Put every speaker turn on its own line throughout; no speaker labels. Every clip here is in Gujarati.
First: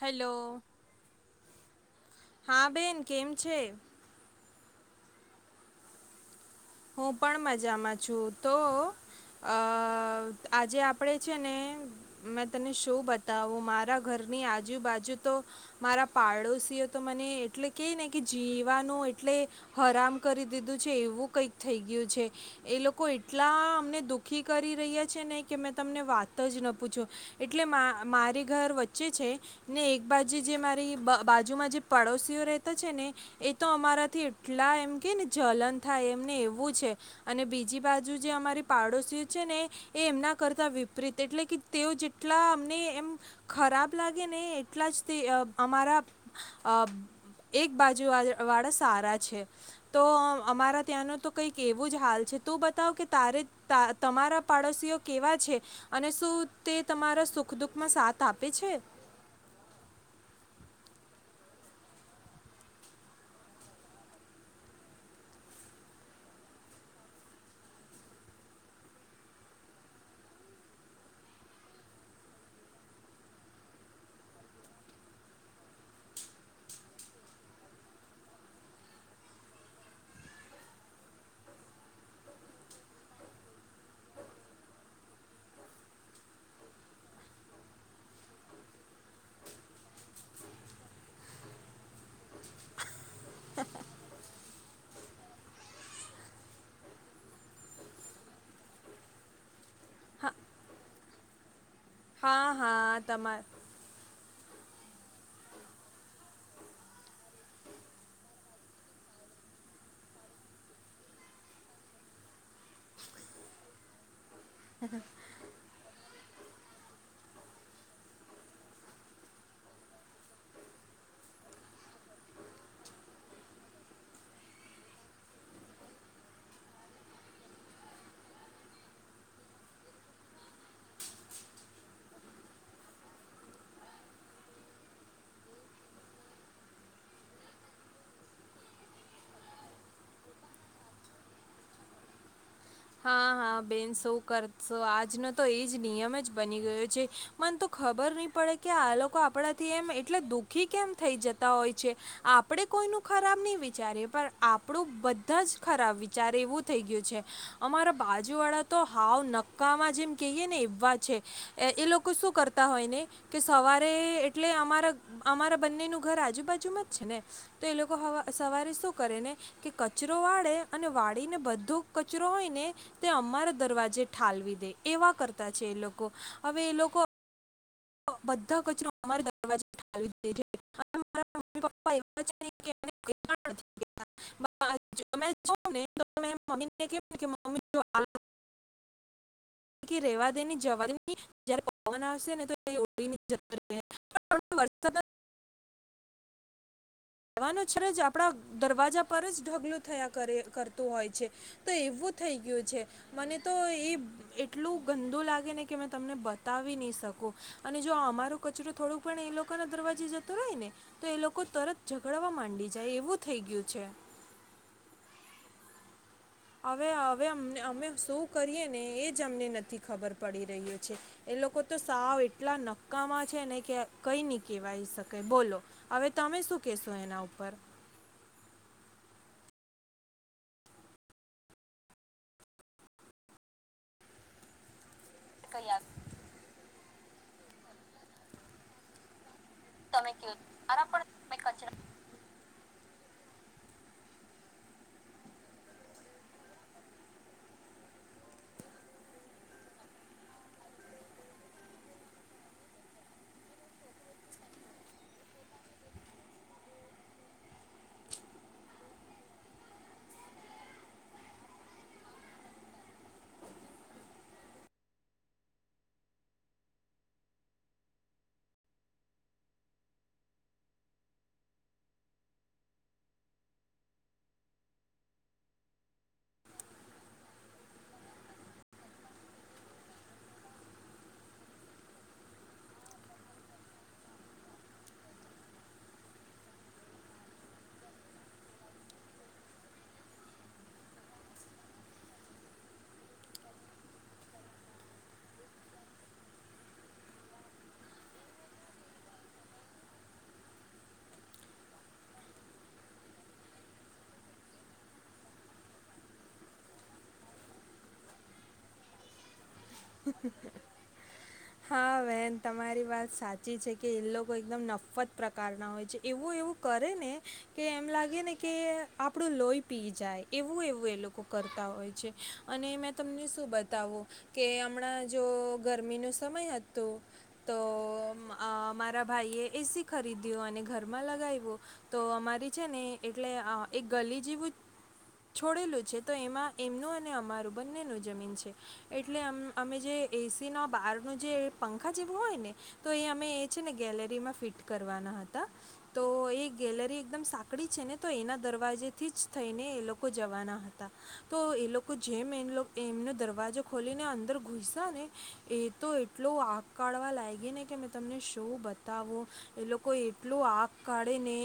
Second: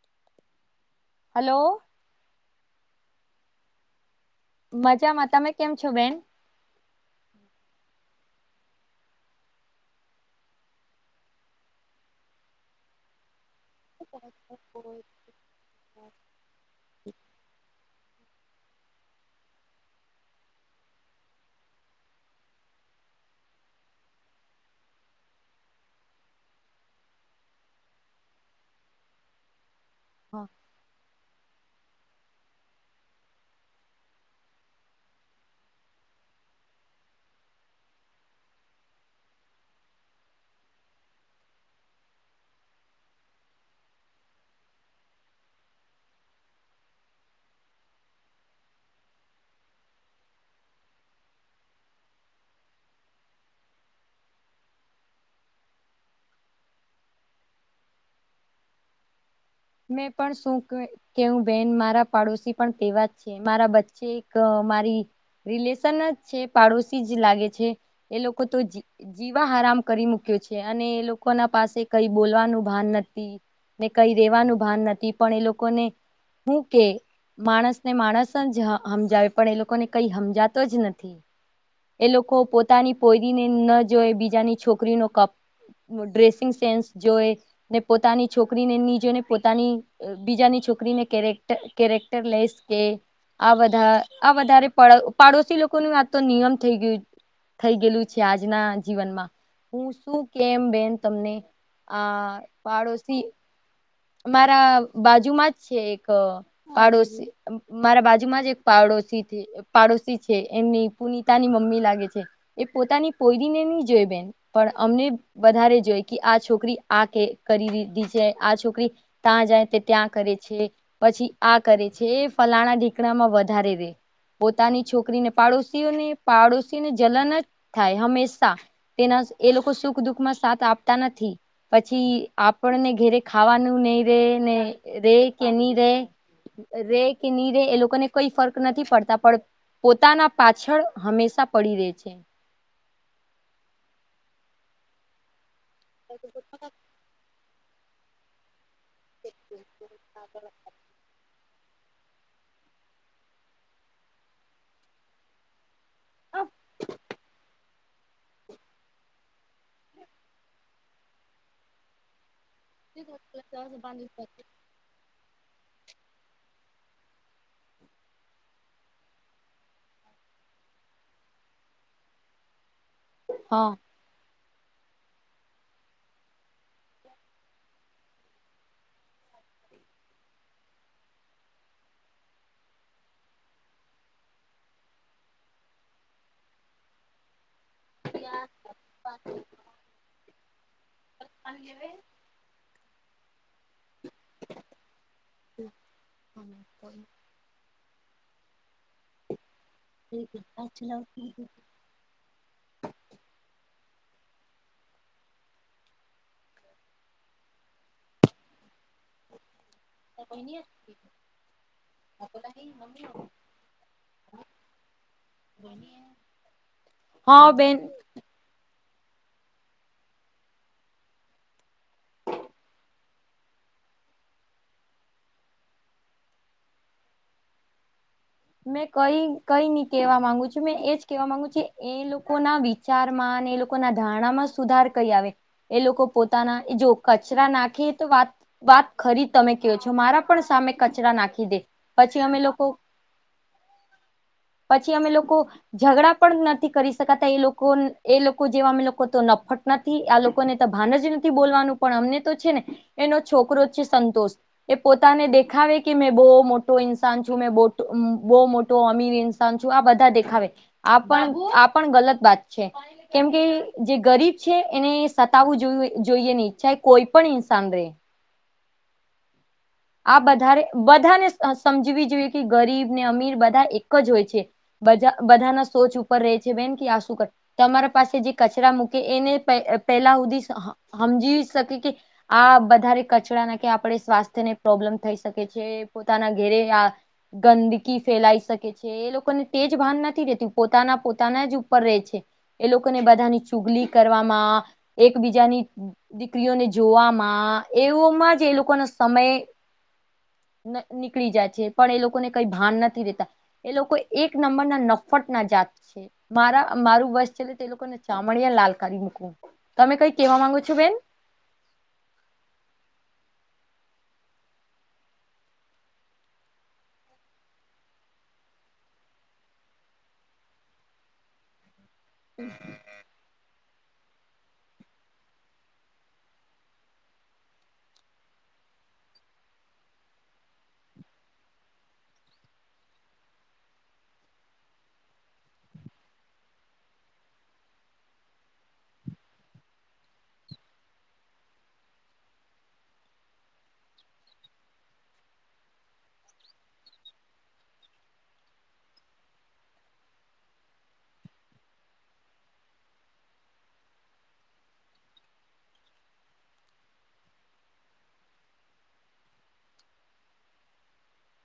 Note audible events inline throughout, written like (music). હેલો.
હેલો.
હા બેન કેમ છે.
મજામાં તમે કેમ છો બેન.
હું પણ મજામાં છું તો આ અ આજે આપડે છે ને મેં તને શું બતાવું મારા ઘરની આજુબાજુ તો મારા પાડોશીઓ તો મને એટલે કેય ને કે જીવાનું એટલે હરામ કરી દીધું છે એવું કઈક થઈ ગયું છે એ લોકો એટલા અમને દુઃખી કરી રહ્યા છે ને કે મેં તમને વાત જ ના પૂછો એટલે માં મારી ઘર વચ્ચે છે ને એક બાજુ
હા
જે મારી બા બાજુમાં જે પડોશીઓ રહેતા છે ને એ તો અમારાથી એટલા એમ કે ને જલન થાય એમને એવુ એવું છે અને બીજી બાજુ જે અમારી પાડોશ છે ને એ એમના કરતા વિપરીત એટલે કે તેઓ જેટલા અમને એમ ખરાબ લાગે ને એટલા જ તે અમારા અ એક બાજુ વા વાળા સારા છે તો અમારા ત્યાંનો તો કંઈક એવું જ હાલ છે તું બતાવ કે તારે ત તમારા પાડોશીઓ કેવા છે અને શું તે તમારા સુખ દુઃખ માં સાથ આપે છે.
(inaudible) મેં પણ શું કેવું બેન મારા પાડોશી પણ તેવા જ છે મારા વચ્ચે એક આ મારી રિલેશન જ છે પાડોશી જ લાગે છે એ લોકો તો જીવા હરામ કરી મૂકે મૂક્યો છે અને એ લોકો ના પાસે કઈ બોલવાનું ભાન નથી ને કઈ રેવાનું ભાન નથી પણ એ લોકોને હું કે માણસને માણસ જ હા હમજાવે પણ એ લોકોને કઈ હમજાતું જ નથી. એ લોકો પોતાની પોઈરીને ન જોય બીજાની છોકરીનો કપ ડ્રેસિંગ સેન્સ જોય ને પોતાની છોકરીને ની જોઈ ને પોતાની બીજાની છોકરીને કેરેક્ટર કેરેક્ટર લઈશ કે આ વધા આ વધારે પા પાડોશી લોકોનું આ તો નિયમ થઈ ગયું થઈ ગયેલું છે આજના જીવનમાં, હું શું
હા
કેમ બેન તમને. આ
હા હા
પાડોશી
તમા
મારા બાજુમાં જ છે એક પાડોશી મારા બાજુમાં જ એક પાડોશી પાડોશી છે એમની પુનિતાની મમ્મી લાગે છે, એ પોતાની પોરીને નની જોઈ બેન. પણ અમને વધારે જોઈ કે આ છોકરી આ કે કરી દીધી છે આ છોકરી. ત્યાં જાય તે ત્યાં કરે છે, પછી આ કરે છે એ ફલાણા ઢીકણામાં વધારે રે. પોતાની છોકરીને પાડોશીઓને પાડોશીને જલન જ થાય હંમેશા, તેના એ લોકો સુખ દુખમાં સાથ આપતા નથી, પછી આપણને ઘેરે ખાવાનું નહ ર રે કે ની રે. રે કે નહી રે એ લોકોને કોઈ ફર્ક નથી પડતા પણ પોતાના પાછળ હંમેશા પડી રે છે.
હા હા બેન શું કરશો આજનો તો એજ નિયમ જ બની ગયો છે, મન તો ખબર નહી પડે કે આ લોકો આપણાથી એમ એટલે દુઃખી કેમ થઈ જતા. હોય છે, આપણે કોઈનું ખરાબ નહીં વિચારીએ પણ આપણું બધા જ ખરાબ વિચારે. એવું થઈ ગયું છે. અમારા બાજુવાળા તો હાવ નક્કામાં જેમ કહીએ ને એવા છે, એ લોકો શું કરતા હોય ને, કે સવારે એટલે અમારા અમારા બંનેનું ઘર આજુબાજુમાં છે ને તો એ લોકો સવારે શું કરે ને, કે કચરો વાળે અને વાળીને બધો કચરો હોયને, તે અમારા
હા
દરવાજે ઠાલવી દે. એવા કરતા છે એ લોકો, હવે એ લોકો બધા કચરો અમારે દરવાજો (unintelligible) રા મમ્મી પપ્પા એ (unintelligible) ને મમી (unintelligible)
અયા (unintelligible)
રેવા દેની જવા દેની જ્યારે પવન આવશે ને વષ (unintelligible) જવાનું છે જ આપડા દરવાજા પર જ ઢગલું થયા કરે કરતું હોય છે, તો એવું થઈ ગયું છે, મને તો એ
(inaudible)
એટલું ગંદુ લાગે ને કે અમે તમને બતાવી નહી શકુ, અને જો અમારો કચરો થોડુંક પણ એ લોકોના દરવાજે જતો રહે ને, તો એ લોકો તરત ગડવા માં જાય એવું થઈ ગયું છે. હવે હવે
હા બેન
અમે શું કરીએ. ને એજ અમને નથી ખબર પડી રહ્યો છે, એ લોકો તો સાવ એટલા નક્કામાં છે ને. કઈ નની કેહેવાય શકે બોલો, હવે તમે શું કેશો એના ઉપર.
(inaudible) મેં કઈ કઈ નઈ કેવા માંગુ છું મેં એજ કેવા માંગુ છું એ લોકો ના વિચારમાં એ લોકો ના ધારણામાં સુધાર ક આવે, એ લોકો પોતાના જો કચરા નાખે તો વાત વાત ખરી તમે કયો છો મારા પણ સામે કચરા નાખી દે, પછી અમે લોકો પછી અમે લોકો, ઝઘડા પણ નથી કરી શકાતા એ લોકો એ લોકો જેવા અમે લોકો તો. નફટ નથી આ લોકોને તો ભાન જ નથી બોલવાનું પણ અમને તો છે ને, એનો છોકરો જ છે સંતોષ. એ પોતાને દેખાવે કે મેં બહુ મોટો ઇન્સાન છું મે બટ બહ મોટો અમીર ઇન્સાન છું આ બધા દેખાવે, આ પણ ગલત બાત છે. કેમ કે જે ગરીબ છે એને સતાવવું જો જોઈએ નહી ચ કોઈ પણ ઇન્સાન રે. આ બધારે બધાને સમજવી જોઈએ કે ગરીબ ને અમીર બધા એક જ હોય છે. બ બધા ના સોચ ઉપર ર છે બેન કે આ શું કરે તમારા પાસે જે કચરા મૂકે એને પેલા સુધી સમજી શકે કે, આ વધારે કચડા ના કે આપણે સ્વાસ્થ્યને પ્રોબ્લેમ થઈ શકે છે પોતાના ઘેરે આ, ગંદકી ફેલાઈ શકે છે એ લોકોને ભાન નથી રતું પોતાના પોતાના જ ઉપર ર છે, એ લોકોને બધાની ચુગલી કરવામાં. એકબીજાની દીકરીઓને જોવામાં એવોમાં જ એ લોકોનો સમય (unintelligible) નીકળી જાય છે પણ એ લોકોને કઈ ભાન નથી દેતા એ લોકો એક નંબરના નફત ના છે મારા મારું વસ ચલે તો લોકોને ચામડિયા લાલ કરી મકવું
હા બેહેન તમારી વાત સાચ છી છે કે એ લોકો એકદમ નફત પ્રકાર ના હોય છે એવું એવું કરે ને કે એમ લાગે ને કે આપણું લોહી પી જાય એવું એવું એ લોકો કરતા હોય છે અને મેં તમને શું બતાવું કે હમણાં જો ગરમીનો સમય હતો તો મારા ભાઈ એસી ખરીદ્યું અને ઘરમાં લગાવ્યું તો અમારી છે ને એટલે એક ગલી જે છોડેલું છે તો એમાં એમનું અને અમારું બંનેનું જમીન છે એટલે અમ અમે જે એસીના બહારનું જે પંખા જેવું હોય ને તો એ અમે એ છે ને ગે રીમાં ફિટ કરવાના હતા તો એ ગેલેરી એકદમ સાકડી છે ને તો એના દરવાજે થી થઈને એ લોકો જવાના હતા તો એ લોકો જેમ એ એમનો દરવાજો ખોલીને અંદર ઘુસા ને એ તો એટલો આગ કાઢવા લાગે ને કે મેં તમને શું બતાવું એ લોકો એટલું આગ કાઢે ને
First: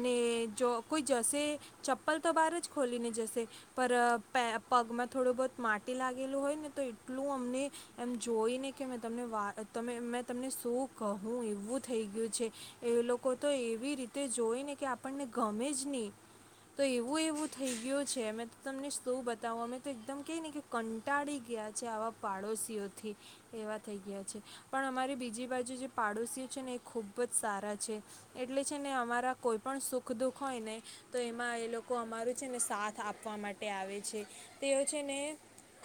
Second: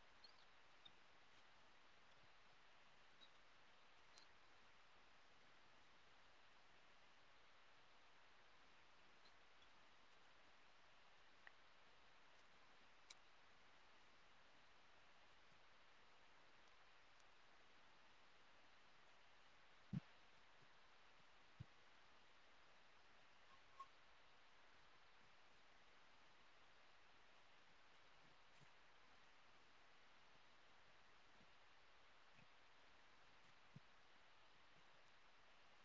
અને જો કોઈ જશે ચપ્પલ તો બહાર જ ખોલી ને જશે પણ પગમાં થોડું બહત માટી લાગેલું હોય ને તો એટલું મને એમ જોઈને કે તમને મે તમને શું કહું એવું થઈ ગયું એ લોકો તો એવી રીતે જોય ને કે આપણને ગમે જ નહી તો એવું એવું થઈ ગયું છે મે તમને શું બતાવું અમે તો એકદમ ક ને કે કંટાળી ગયા આવા વાડોશીથી એવા થઈ ગયા છે પણ અમારી બીજી બાજુ જે પાડોશી છે ને ખુબજ સારા છે એટલે છે ને અમારા કોઈ પણ સુખ દુઃખ હોય ને તો એમાં લોકો અમારું છે ને સાથ આપવા માટે આવે છે તેઓ છે ને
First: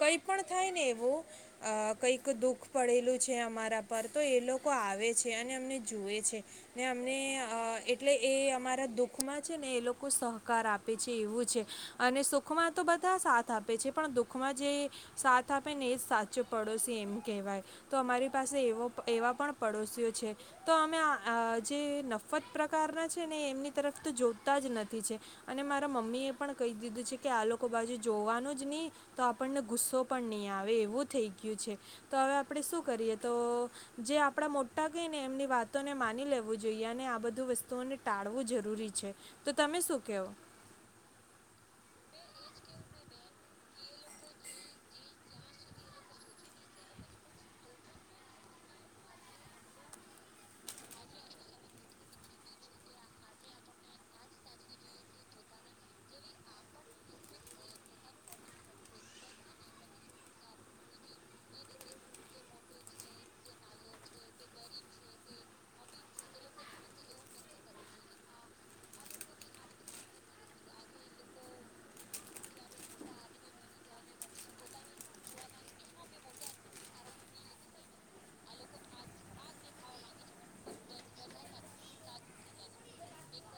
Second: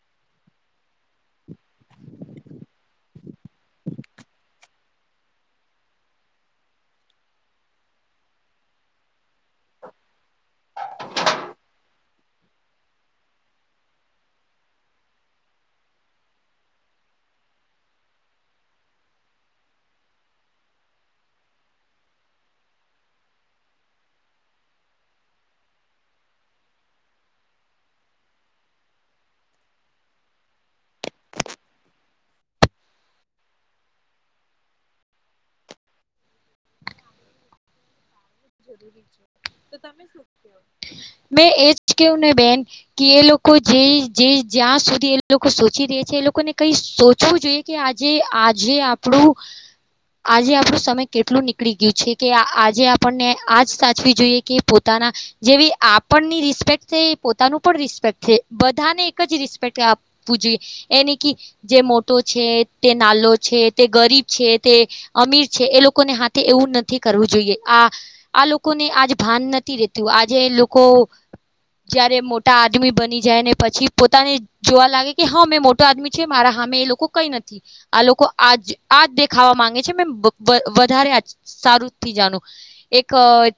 કઈ પણ થાય ને એવું અ કંઈક દુઃખ પડેલું છે અમારા પર તો એ લોકો આવે છે અને અમને જુએ છે ને અમને એટલે એ અમારા દુઃખમાં છે ને એ લોકો સહ કાર આપે છે એવું છે અને સુખમાં તો બધા સાથ આપે છે પણ દુખમાં જે સાથ આપે ને એ જ સાચો પડોશી એમ કહેવાય તો અમારી પાસે એવો એવા પણ પડોશીઓ તો અમે જે નફત પ્રકારના છે ને એમની તરફ તો જોડતા જ નથી છે અને મારા મમ્મી એ પણ કહી દીધું છે કે આ લોકો બાજુ જોવાનું જ નહી તો આપણને ગુસ્સો પણ નહીં આવે એવું થઈ ગયું છે તો હવે આપણે શું કરીએ તો જે આપણા મોટા કઈ એમની વાતોને માની લેવું જોઈએ અને આ બધું વસ્તુઓને ટાળવું જરૂરી છે તો તમે શું કહો
મે એજ કેને બેન કે એ લોકો જે જ્યાં સુધી એ લોકો સોચી રહ્યા છે એ લોકોને કઈ સોચવું જોઈએ કે આજે આજે આપણું આજે આપણું સમય કેટલું નીકળી ગયું છે કે આજે આપણને આજ સાચવી જોઈએ કે પોતાના જેવી આપણની રિસ્પેક્ટ છે પોતાનું પણ રિસ્ પેકટ બધાને એક જ રિસ્પેક્ટ આપવું જોઈએ એ ન જે મોટો છે તે નાલો છે તે ગરીબ છે તે અમીર છે એ લોકોને હાથે એવું નથી કરવું જોઈએ આ આ લોકોને આજ ભાન નથી રેતું આજે લોકો જયારે મોટા આદમી બની જાય ને પછી પોતાને જોવા લાગે કે હા મેં મોટો આદમી છે મારા હામે મે એ લોકો કઈ નથી આ લોકો આજ આજ દેખાવા માંગે છે મે વધારે સારુંથી જાણો એક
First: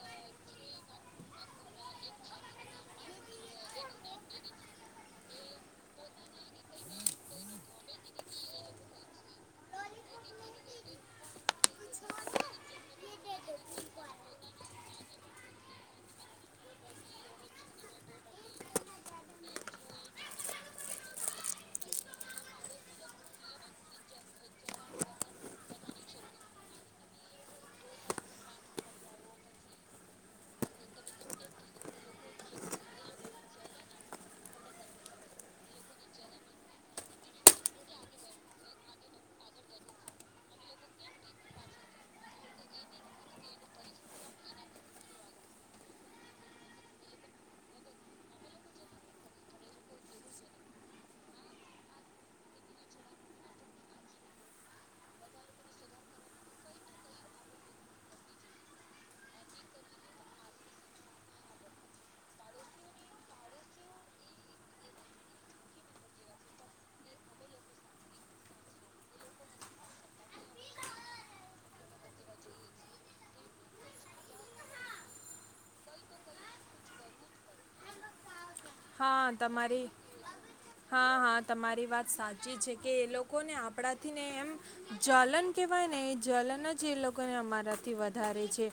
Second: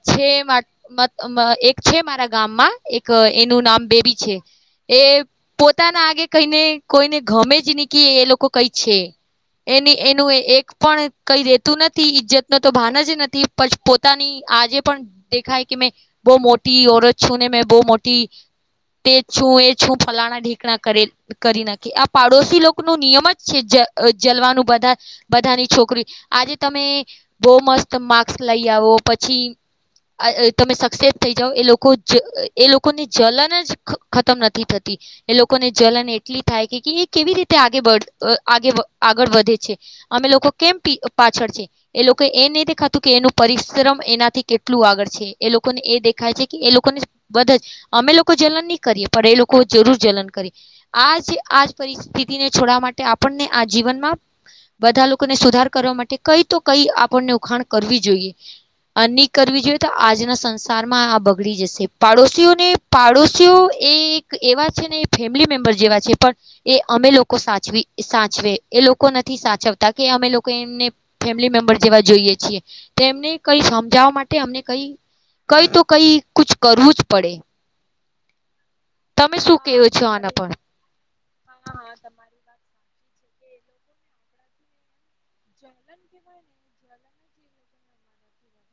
છે એક છે મારા ગામમાં એક એનું નામ બેબી છે એ પોતાના આગે કહીને કોઈને ગમે જ નીકી એ લોકો કઈ છે એની એનું એક પણ કઈ રેતું નથી ઈજ્જત ન તો ભાન જ નથી પછી પોતાની આજે પણ દેખાય કે મેં બહુ મોટી ઔરત છું ને મેં બહુ મોટી તે છું એ છું ફલાણા ઢીકણા કરે કરી નાખે આ પાડોશી લોકો ન નિયમ જ છે જલવાનું બ બધાની છોકરી આજે તમે બહ મસ્ત મા લઈ આવો પછી તમે સક્સેસ થઈ જાાવ એ લોકો એ લોકોની જલન જ ખતમ નથી થતી એ લોકોને જલન એટલી થાય કે એ કેવી રીતે આગ આગળ વધે છે. અમે લોકો કેમ પી પાછળ છે એ લોકો એ નય દેખાતુ એનું પરિશ્રમ એનાથી કેટલું આગળ છે એ લોકોને એ દેખાય છે કે એ લોકોને બધા જ અમે લોકો જલન નહી કરીએ પણ એ લોકો જરૂર જલન કરી. આજ આ પરિસ્થિતિ ને છોડવા માટે આપણને આ જીવનમાં બધા લોકોને સુધાર કરવા માટે કઈ તો કઈ આપણને ઉખાણ કરવી જોઈએ આની કરવી જોઈએ તો આજના સંસારમાં આ બગડી જશે. પાડોશીઓને પાડોશીઓ એ એક એવા છે ને ફેમિલી મેમ્બર જેવા છે પણ એ અમે લોકો સાચવી સાચવે લોકો નથી સાચવતા કે અમે લોકો એમને ફેમિલી મેમ્બર જેવા જોઈએ છીએ તેમને કઈ સમજાવવા માટે અમને કઈ કઈ તો કઈ કછુ કરવું જ પડે
હા
તમે શું
તમારી,
કેવો છો આના પર
હા હા તમારી વાત સાચી છે કે એ લોકોને આપણાથી ને એમ જલન કહેવાય ને એ જલન જ એ લોકોને અમારા થી વધારે છે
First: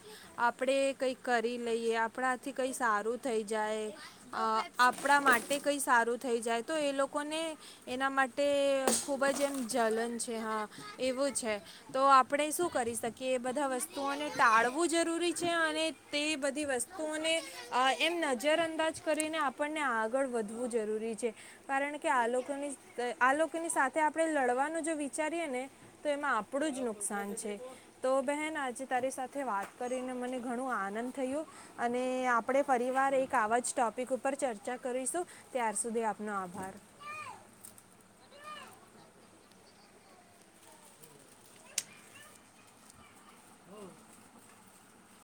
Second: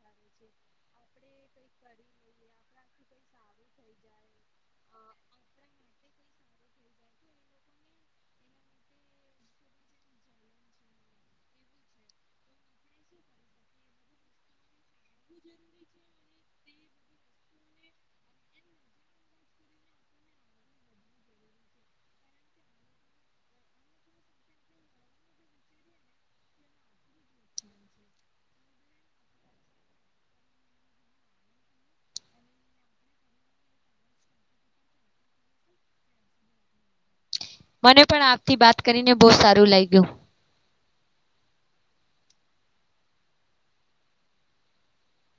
આપણે કંઈક કરી લઈએ આપણાથી કંઈ સારું થઈ જાય અ આપણા માટે કંઈ સારું થઈ જાય તો એ લોકોને એના માટે ખૂબ જ એમ જલન છે હા એવું છે તો આપણે શું કરી શકીએ એ બધા વસ્તુઓને તાળ આપવુ જરૂરી છે અને તે બધી વસ્તુઓને એમ નજર અંદાજ કરીને આપ આપને આગળ વધવું જરૂરી છે. કારણ કે આ આની સાથે આપણે લડ વિચારીએ ને તો એમાં આપણું જ નુકસાન છે તો બેહન આજે તારી સાથે વા વાત કરીને મને ઘણું આનંદ થયો અને આપણે ફ્રરી પરિવાર એક આવા જ ટોપિક ઉપર પર ચર્ચા કરીશું. ત્યાર સુધી આપનો આભાર.
મને પણ આપથી બાત કરીને બહુ સારું લાગ્યું.